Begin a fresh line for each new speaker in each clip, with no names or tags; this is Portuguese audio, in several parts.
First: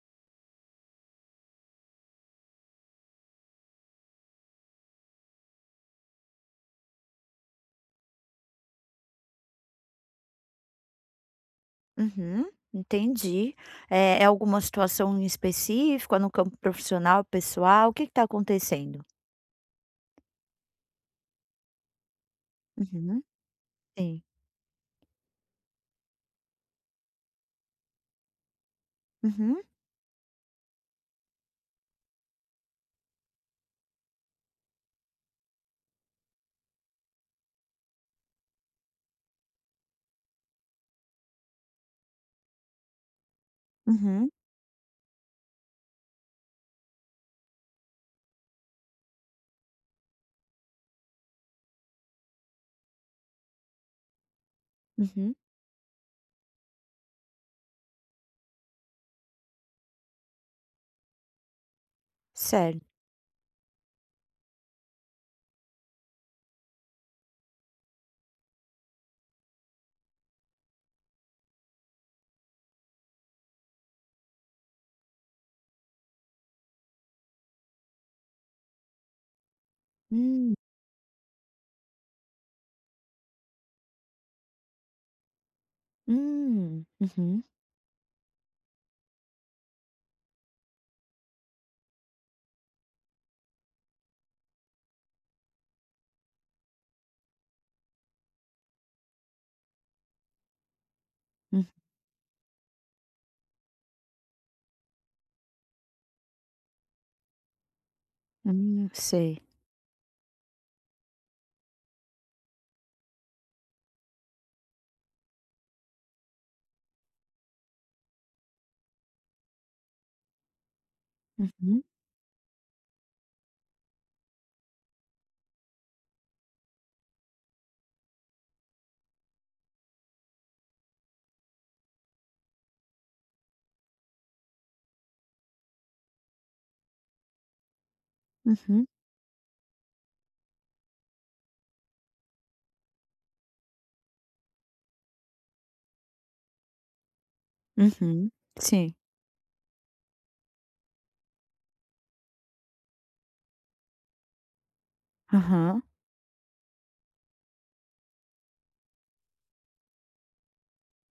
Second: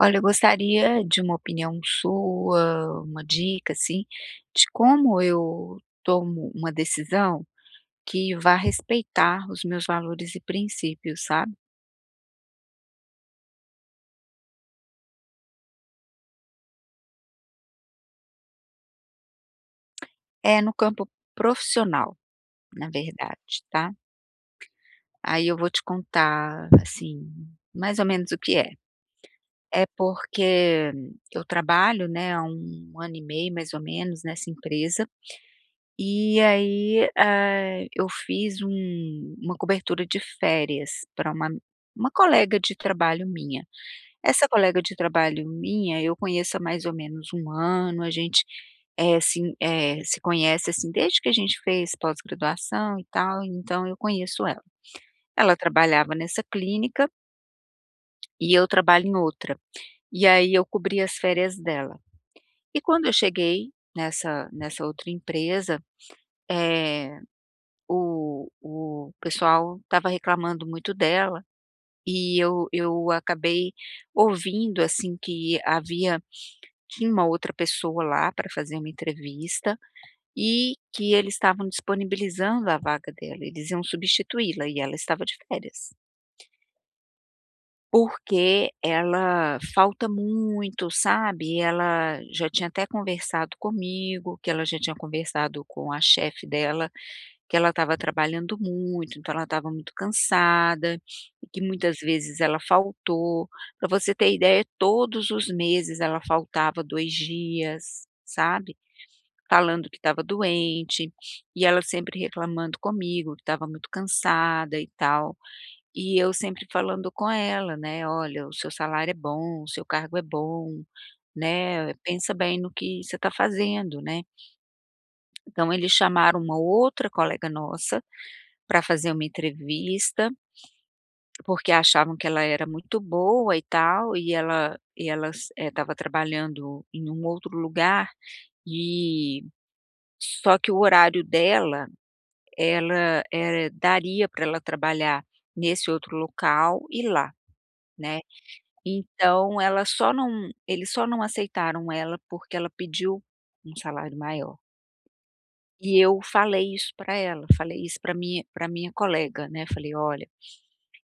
Olha, eu gostaria de uma opinião sua, uma dica, assim, de como eu tomo uma decisão que vá respeitar os meus valores e princípios, sabe?
Uhum, entendi. É alguma situação em específica no campo profissional, pessoal? O que está acontecendo?
É no campo profissional, na
Uhum,
verdade, tá?
sim.
Aí eu vou te contar, assim, mais ou menos o que é.
Uhum,
É porque eu trabalho, né, há um ano e meio, mais ou menos, nessa empresa. E aí, eu fiz uma cobertura de férias para uma colega de trabalho minha.
uhum,
Essa colega de trabalho minha, eu conheço há mais ou menos um ano. A gente, assim, se conhece, assim, desde que a gente fez pós-graduação e tal, então eu conheço ela.
uhum.
Ela trabalhava nessa clínica e eu trabalho em outra, e aí eu cobri as férias dela. E
Certo.
quando eu cheguei nessa outra empresa, eh o pessoal estava reclamando muito dela, e eu acabei ouvindo, assim, que havia tinha uma outra pessoa lá para fazer uma entrevista,
Hum,
e que eles estavam disponibilizando a vaga dela, eles iam substituí-la, e ela estava de férias.
uhum,
Porque ela falta muito, sabe, ela já tinha até conversado comigo, que ela já tinha conversado com a chefe dela, que ela estava trabalhando muito, então ela estava muito cansada, e que
hum,
muitas vezes ela faltou. Para você ter ideia, todos os meses ela faltava 2 dias, sabe,
sei.
falando que estava doente, e ela sempre reclamando comigo que estava muito cansada e tal. E eu sempre falando com ela, né: "Olha, o seu salário é bom, o seu cargo é bom,
Uhum,
né, pensa bem no que você está fazendo, né". Então eles chamaram uma outra colega nossa para fazer uma entrevista, porque achavam que ela era muito boa e tal, e ela estava trabalhando em um outro lugar,
uhum,
e só que o horário dela, ela, era daria para ela trabalhar nesse outro local e lá, né.
uhum. Sim.
Então ela só não eles só não aceitaram ela porque ela pediu um salário maior.
Aham,
E eu falei isso para ela, falei isso para minha colega, né, falei: "Olha".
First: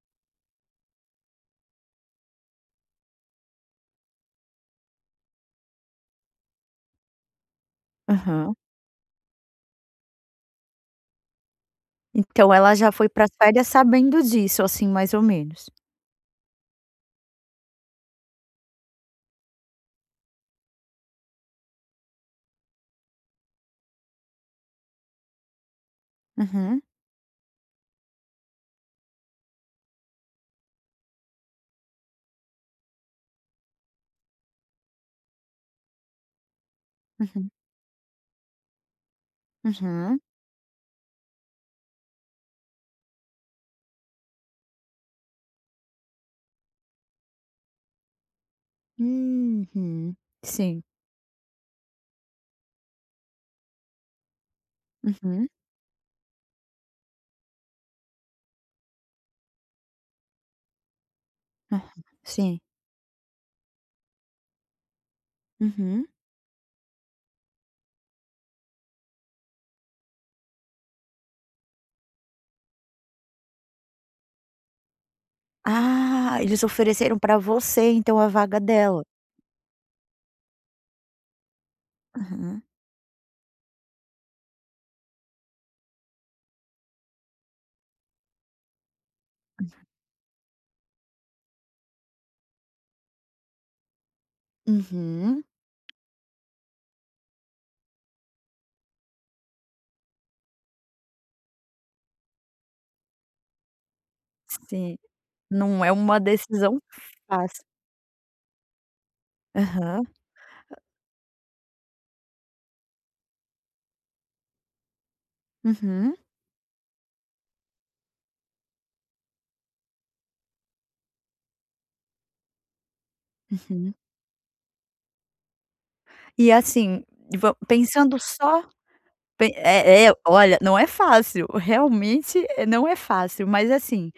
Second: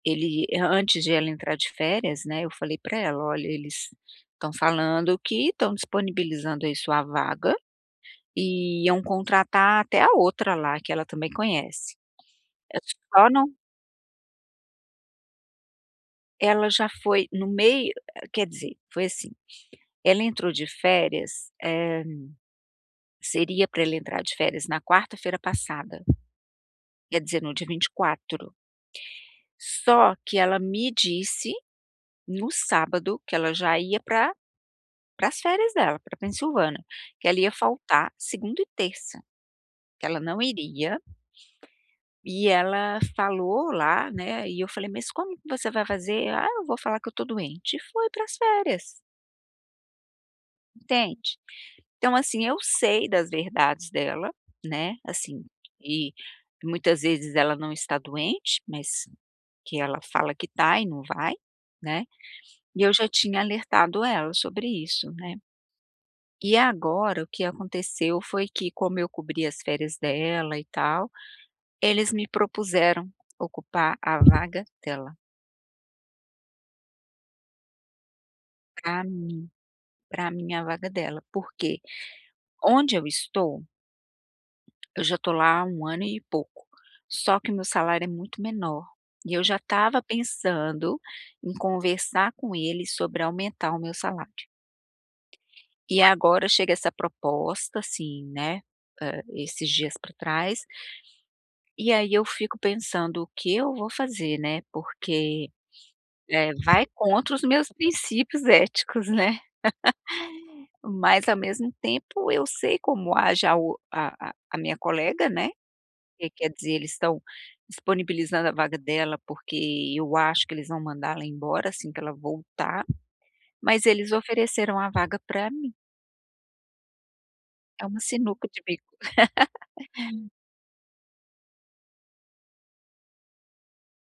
Antes de ela entrar de férias, né, eu falei para ela: "Olha, eles estão falando que estão disponibilizando aí sua vaga
aham.
e iam contratar até a outra lá, que ela também conhece".
Então ela
Eh,
já foi para
Só
as
não,
férias sabendo disso, assim, mais ou menos.
ela já foi no meio, quer dizer, foi assim, ela entrou de férias, seria para ela entrar de férias na quarta-feira passada,
Uhum,
quer dizer, no dia 24. Só que ela me disse no sábado que ela já ia para as férias dela, para Pensilvânia, que ela
uhum,
ia faltar segunda e terça, que ela
uhum.
não iria, e ela falou lá, né, e eu falei: "Mas como que você vai fazer?". "Ah, eu vou falar que eu tô doente", e foi para as férias,
Uhum. Sim.
entende? Então, assim, eu sei das verdades dela, né, assim,
Uhum.
e muitas vezes ela não está doente, mas que ela fala que tá e não vai,
Aham,
né,
sim.
e eu já tinha alertado ela sobre isso, né.
Uhum.
E agora o que aconteceu foi que, como eu cobri as férias dela e tal, eles me propuseram ocupar a vaga dela,
Ah, eles ofereceram pra você então a vaga
para
dela?
mim, para mim a vaga dela, porque
Aham.
onde eu estou, eu já estou lá há 1 ano e pouco, só que o meu salário é muito menor, e eu já estava pensando em conversar com eles sobre aumentar o meu salário.
Uhum.
E agora chega essa proposta, assim, né, esses dias para trás. E aí eu fico pensando: "O que eu vou fazer, né?",
Sim,
porque,
não é uma decisão
vai contra os
fácil.
meus princípios éticos, né,
Aham.
mas ao mesmo tempo eu sei como age a o a a minha colega, né,
Uhum,
que quer dizer, eles estão disponibilizando a vaga dela, porque eu acho que eles vão mandar ela embora assim que ela voltar, mas
uhum.
eles ofereceram a vaga para mim.
E assim, va
É uma
pensando
sinuca de
só
bico.
pe é, olha, não é fácil, realmente não é fácil, mas assim,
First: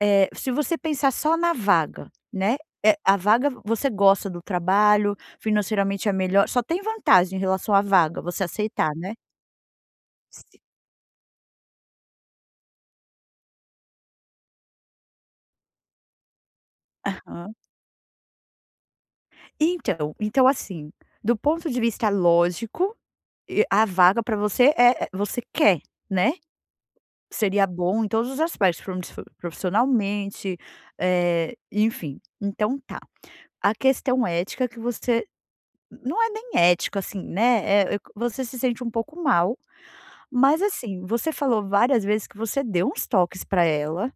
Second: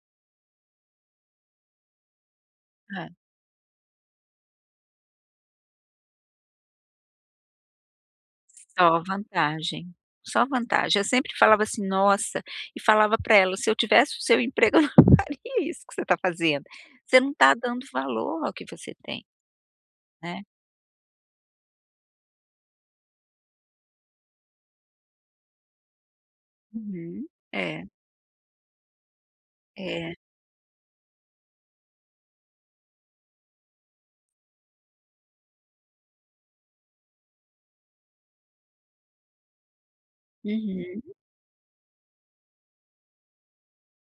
se você pensar só na vaga, né, a vaga você gosta do trabalho, financeiramente é melhor, só tem vantagem em relação à vaga, você aceitar,
Só
né?
vantagem, só
Si
vantagem. Eu sempre falava assim: "Nossa", e falava para ela: "Se eu tivesse o seu emprego, eu não faria isso que você está fazendo. Você não está
aham.
dando valor ao que você tem,
Então
né".
então assim, do ponto de vista lógico, e a vaga para você é você quer, né.
Uhum.
Seria
É,
bom em todos os aspectos, promisso
é.
profissionalmente, enfim. Então tá, a questão ética que você não é nem ética assim, né, você se sente um pouco mal mas
Uhum.
assim, você falou várias vezes que você deu uns toques para ela,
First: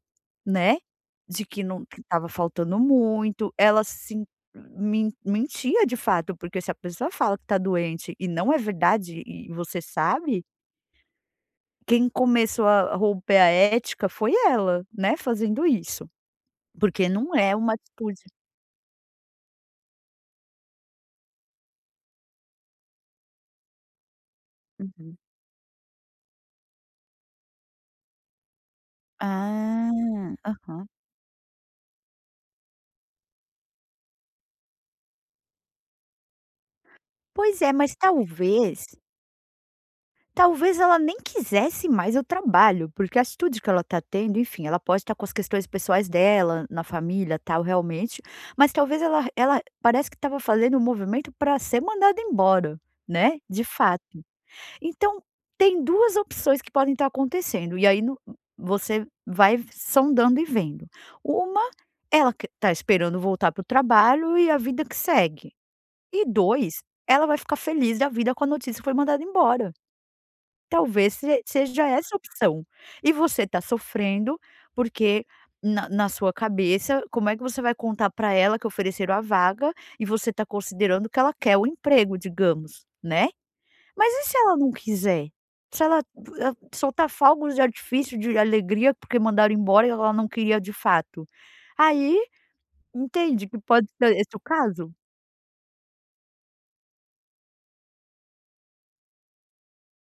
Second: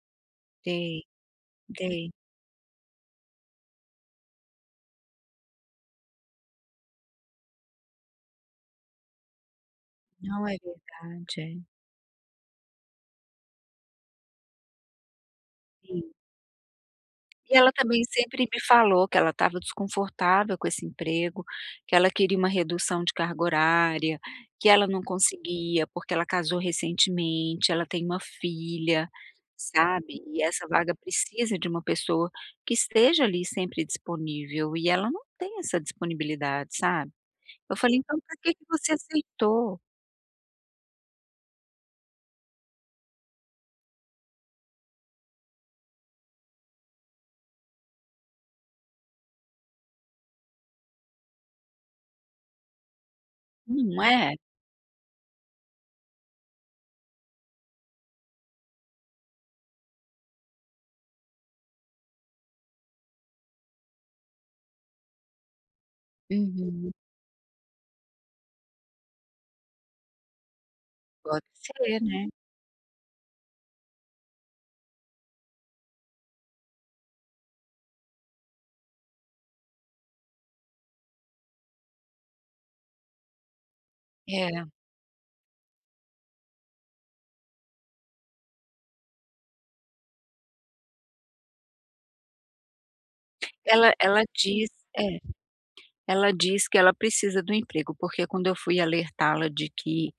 né,
Dei,
de que não que
dei.
estava faltando muito, ela sim men mentia de fato, porque se a pessoa fala que tá doente e não é verdade e você sabe,
Não é verdade, é.
quem começou a romper a ética foi ela, né, fazendo isso, porque não é
E ela
uma
também
atitude
sempre me falou que ela estava desconfortável com esse emprego, que ela queria uma redução de carga horária, que ela não
uhum.
conseguia, porque ela casou recentemente, ela tem uma filha,
Ah,
sabe, e essa
aham.
vaga precisa de uma pessoa que esteja ali sempre disponível, e ela não tem essa disponibilidade, sabe.
Pois é,
Eu
mas
falei: "Então pra que que
talvez
você aceitou?".
talvez ela nem quisesse mais o trabalho, porque a atitude que ela está tendo, enfim, ela pode estar com as questões pessoais dela, na família, tal, realmente, mas talvez ela parece que estava fazendo um movimento para ser mandada embora, né, de
Não
fato.
é?
Então, tem 2 opções que podem estar acontecendo, e aí no você vai sondando e vendo. Uma, ela está esperando voltar para o trabalho e a vida que segue. E dois,
Uhum.
ela vai ficar feliz da vida com a notícia que foi mandada embora. Talvez se
Pode
seja
ser,
essa a
né.
opção. E você está sofrendo, porque na sua cabeça, como é que você vai contar para ela que ofereceram a vaga e você está considerando que ela quer o emprego, digamos, né. Mas e se ela
É.
não quiser? Se ela soltar fogos de artifício de alegria porque mandaram embora e ela não queria de fato? Aí, entende que pode
Ela
ser
ela
esse o
diz
caso?
é. Ela diz que ela precisa do emprego, porque quando eu fui alertá-la de que,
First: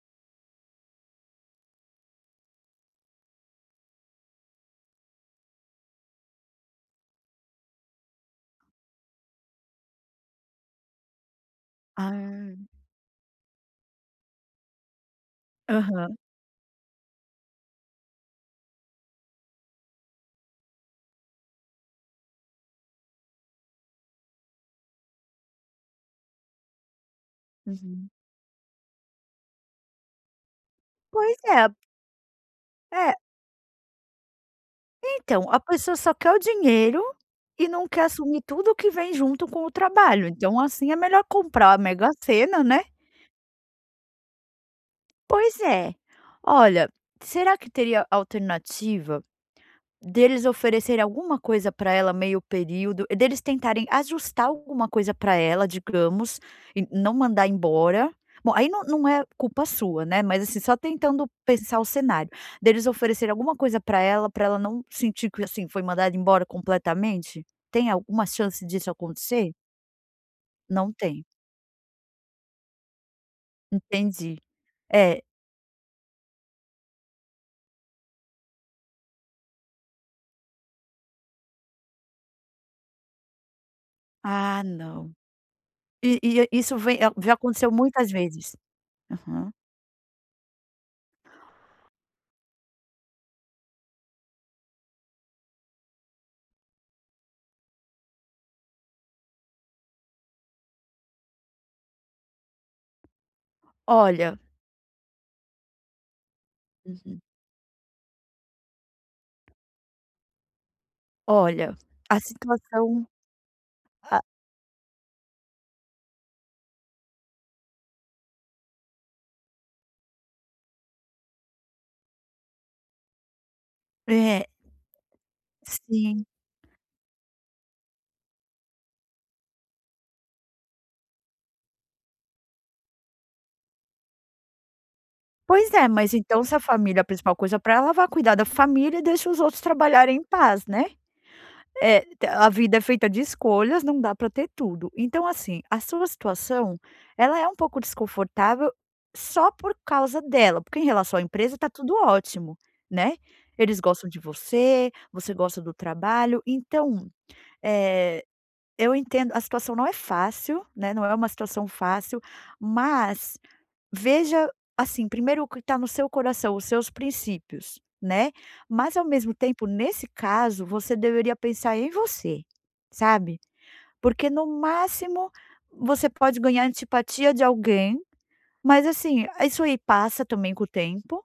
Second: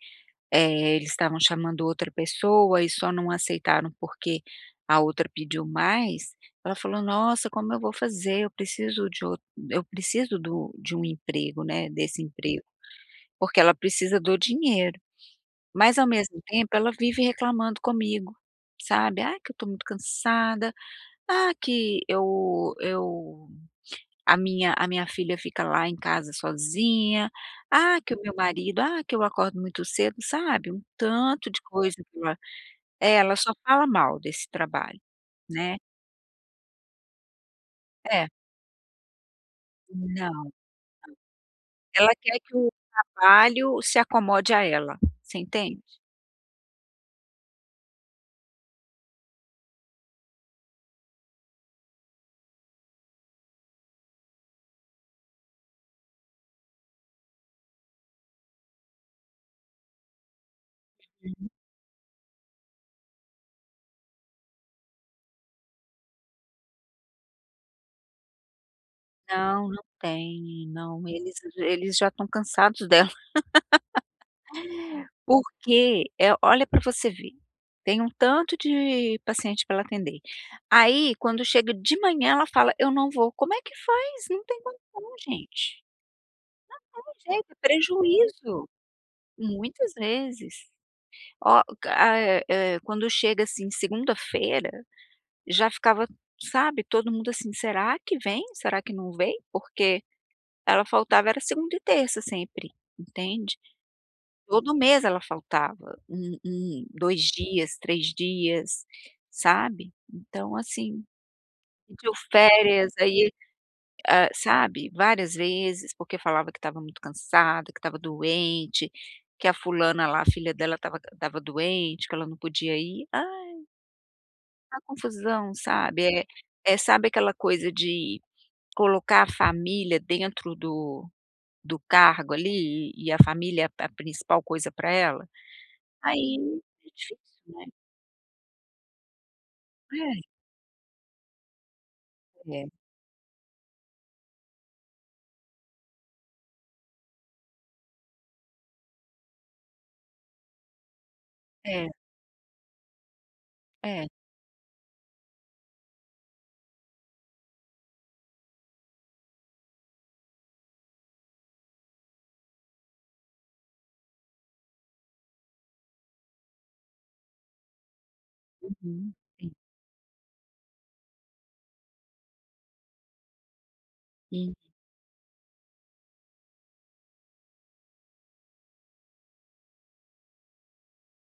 eles estavam chamando outra pessoa e só não aceitaram porque a outra pediu mais, ela falou: "Nossa, como eu vou fazer? Eu preciso do de um emprego, né, desse
Ah.
emprego", porque ela precisa do dinheiro. Mas ao
Aham.
mesmo tempo ela vive reclamando comigo, sabe: "Ah, que eu estou muito cansada. Ah, que eu a minha filha fica lá em casa sozinha. Ah,
Uhum.
que o meu marido, ah, que eu acordo muito cedo, sabe, um
Pois
tanto de
é,
coisa que ela". É,
é.
ela só fala mal desse trabalho,
Então, a
né.
pessoa só quer o dinheiro e não quer
É,
assumir tudo que vem junto com o trabalho,
não,
então, assim, é melhor comprar a
ela
Mega
quer que
Sena,
o
né.
trabalho se acomode a ela, você
Pois
entende?
é. Olha, será que teria alternativa deles oferecerem alguma coisa para ela meio período, e deles tentarem ajustar alguma coisa para ela, digamos, e não mandar embora. Bom, aí não é culpa sua, né, mas assim, só tentando
Uhum.
pensar o cenário, deles oferecerem alguma coisa para ela não sentir que, assim, foi mandada embora completamente? Tem alguma chance disso acontecer?
Não, não tem,
Não
não,
tem.
eles já estão cansados dela.
Entendi. É.
Porque, olha para você ver, tem um tanto de paciente para ela atender. Aí, quando chega de manhã, ela fala: "Eu não vou". Como é que faz? Não tem
Ah,
condição,
não.
gente.
E isso vem
Não
é,
tem
já
jeito, é
aconteceu muitas vezes.
prejuízo,
Aham.
muitas vezes. Ó, quando chega, assim, segunda-feira, já ficava, sabe, todo mundo assim: "Será que vem? Será que não vem?". Porque ela faltava era segunda e terça sempre, entende?
Olha,
Todo mês ela faltava, 2
uhum,
dias, 3 dias, sabe. Então assim,
olha,
pediu
a
férias,
situação
aí,
ah,
sabe, várias vezes, porque falava que estava muito cansada, que estava doente, que a fulana lá, a filha dela estava doente, que ela não podia ir.
é,
É uma confusão, sabe. É
sim.
é, sabe aquela coisa de colocar a família dentro do cargo ali, e a família é a principal coisa para ela?
Pois é, mas
Aí
então se a
é
família é a
difícil,
principal coisa
né.
para ela, vá cuidar da família e deixa os outros trabalharem
É,
em paz, né. T a
é,
vida é feita de escolhas, não dá para ter tudo. Então assim, a sua situação, ela é um pouco desconfortável só por causa dela, porque em relação à empresa tá
é,
tudo ótimo, né. Eles
é.
gostam de você, você gosta do trabalho, então, eh, eu entendo a situação não é fácil, né, não é uma situação fácil, mas veja, assim, primeiro o que está no seu coração, os seus princípios, né. Mas ao
Uhum.
mesmo
Sim.
tempo, nesse caso, você deveria pensar em você, sabe. Porque no
Hum.
máximo, você pode ganhar antipatia de alguém, mas assim, isso aí passa também com o tempo.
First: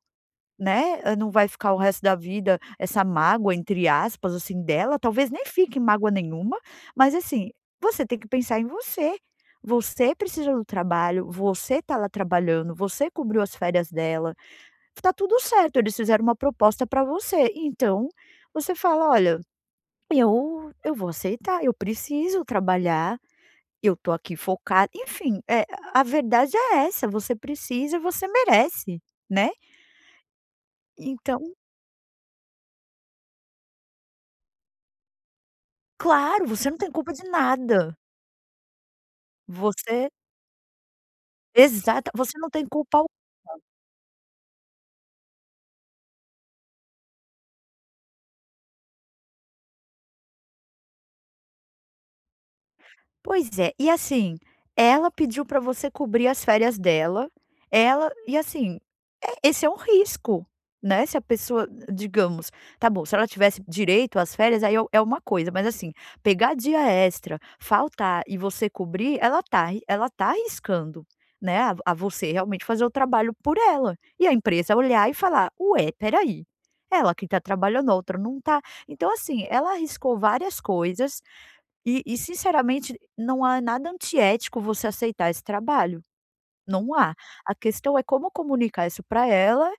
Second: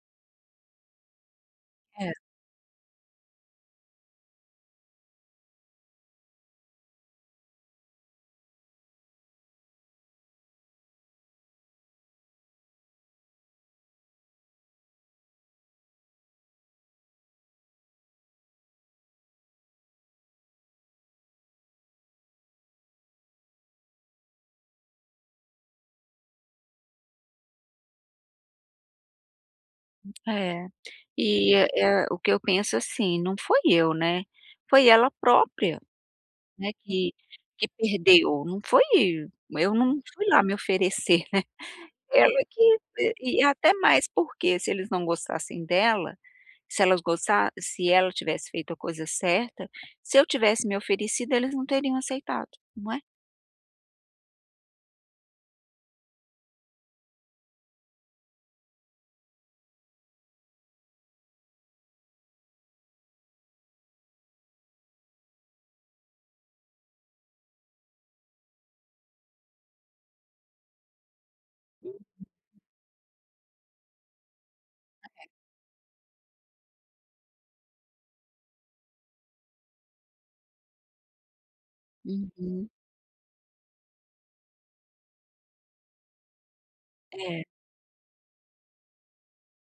Né, não vai ficar o resto
É,
da vida essa mágoa, entre aspas, assim, dela, talvez nem fique mágoa nenhuma, mas assim, você tem que pensar em você. Você precisa do trabalho, você tá lá trabalhando, você cobriu as férias dela, tá tudo certo, eles fizeram uma proposta para você, então, você fala: "Olha, eu vou aceitar, eu preciso trabalhar, eu tô aqui focada", enfim, é a verdade é essa, você precisa e você merece, né.
é.
Então
E, o que eu penso, assim, não foi eu, né, foi ela própria,
claro, você
né,
não tem culpa
que
de
que
nada.
perdeu, não foi eu não
Você
fui lá me oferecer, né,
exata,
ela
você não
que,
tem culpa al
e até mais, porque se eles não gostassem dela, se ela tivesse feito a coisa certa, se eu tivesse me oferecido, eles não teriam aceitado, não é?
pois é, e assim, ela pediu pra você cobrir as férias dela, ela e assim esse é um risco, né, se a pessoa digamos, tá bom, se ela tivesse direito às férias, aí é o- é uma coisa, mas assim, pegar dia extra, faltar e você cobrir, ela tá arri- ela tá arriscando, né, a você realmente fazer o trabalho por ela. E a empresa olhar e falar: "Ué, espera aí, ela que tá trabalhando, a outra não tá". Então assim, ela arriscou várias coisas e
Uhum.
sinceramente não há nada antiético você aceitar esse trabalho. Não há.
É,
A questão é como comunicar isso para ela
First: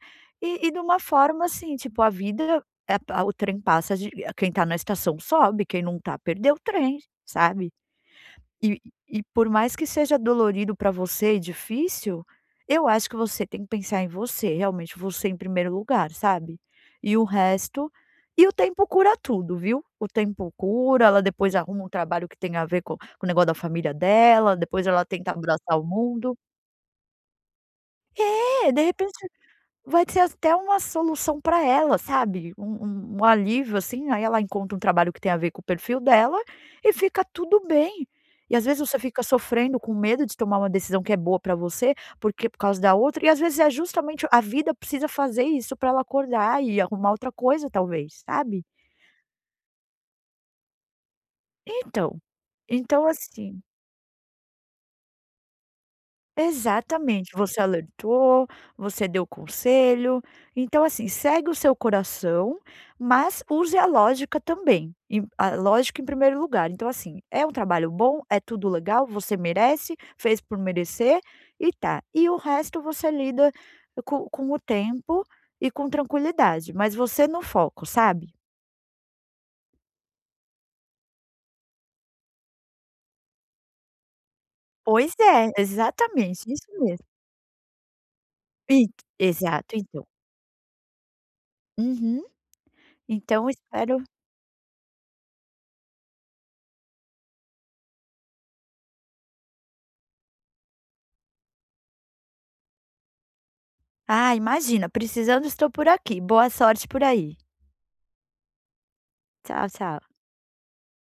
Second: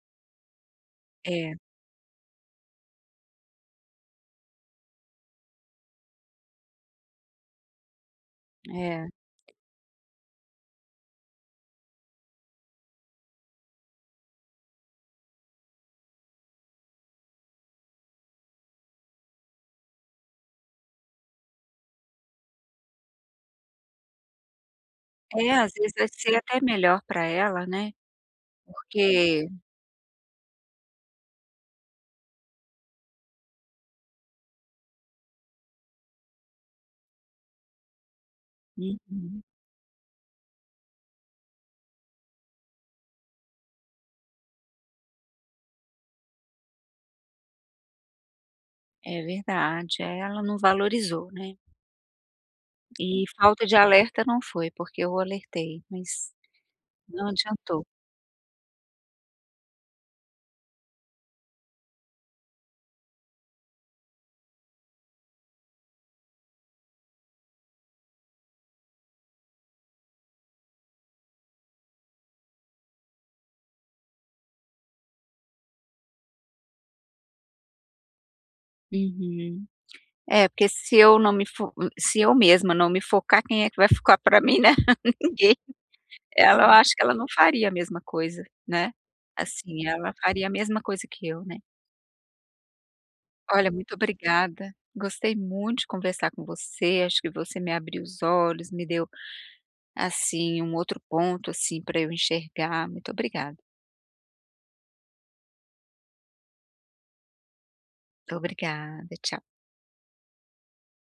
e de uma forma,
é,
assim, tipo, a vida é pa o trem passa de quem tá na estação sobe, quem não tá perdeu o trem, sabe. E
é.
e por mais que seja dolorido para você e difícil, eu acho que você tem que pensar em você, realmente, você em primeiro lugar, sabe. E o resto e o tempo cura tudo, viu. O tempo cura, ela depois arruma um trabalho que tem a ver com o negócio da família dela, depois ela tenta
É, às
abraçar o
vezes vai ser
mundo.
até melhor para ela, né,
É, de repente
porque
vai ser até uma solução para ela, sabe, um um alívio, assim, aí ela encontra um trabalho que tem a ver com o perfil dela e fica tudo bem. E às vezes você fica
uhum,
sofrendo com medo de tomar uma decisão que é boa para você, porque por causa da outra, e às vezes é justamente a vida precisa fazer isso para ela acordar e arrumar outra coisa talvez, sabe.
é verdade, ela não valorizou, né,
Então, então
e
assim
falta de alerta não foi, porque eu alertei, mas não
exatamente, você
adiantou.
alertou, você deu conselho, então assim, segue o seu coração, mas use a lógica também, em a lógica em primeiro lugar. Então assim, é um trabalho bom, é tudo legal, você merece, fez por merecer e tá. E o resto você lida com o tempo e com tranquilidade, mas você no foco, sabe.
Uhum. É, porque se eu mesma não me focar, quem é que vai focar para mim, né?
Pois é,
Ninguém.
exatamente,
Ela
isso
Eu acho que
mesmo.
ela não faria a mesma coisa, né,
Ent exato,
assim,
então.
ela faria a mesma coisa que eu, né.
Uhum. Então
Olha, muito
espero
obrigada, gostei muito de conversar com você, acho que você me abriu os olhos, me deu, assim, um outro ponto, assim, para eu enxergar. Muito obrigada.
ah, imagina, precisando estou por aqui. Boa sorte por aí.
Obrigada, tchau.
Tchau, tchau.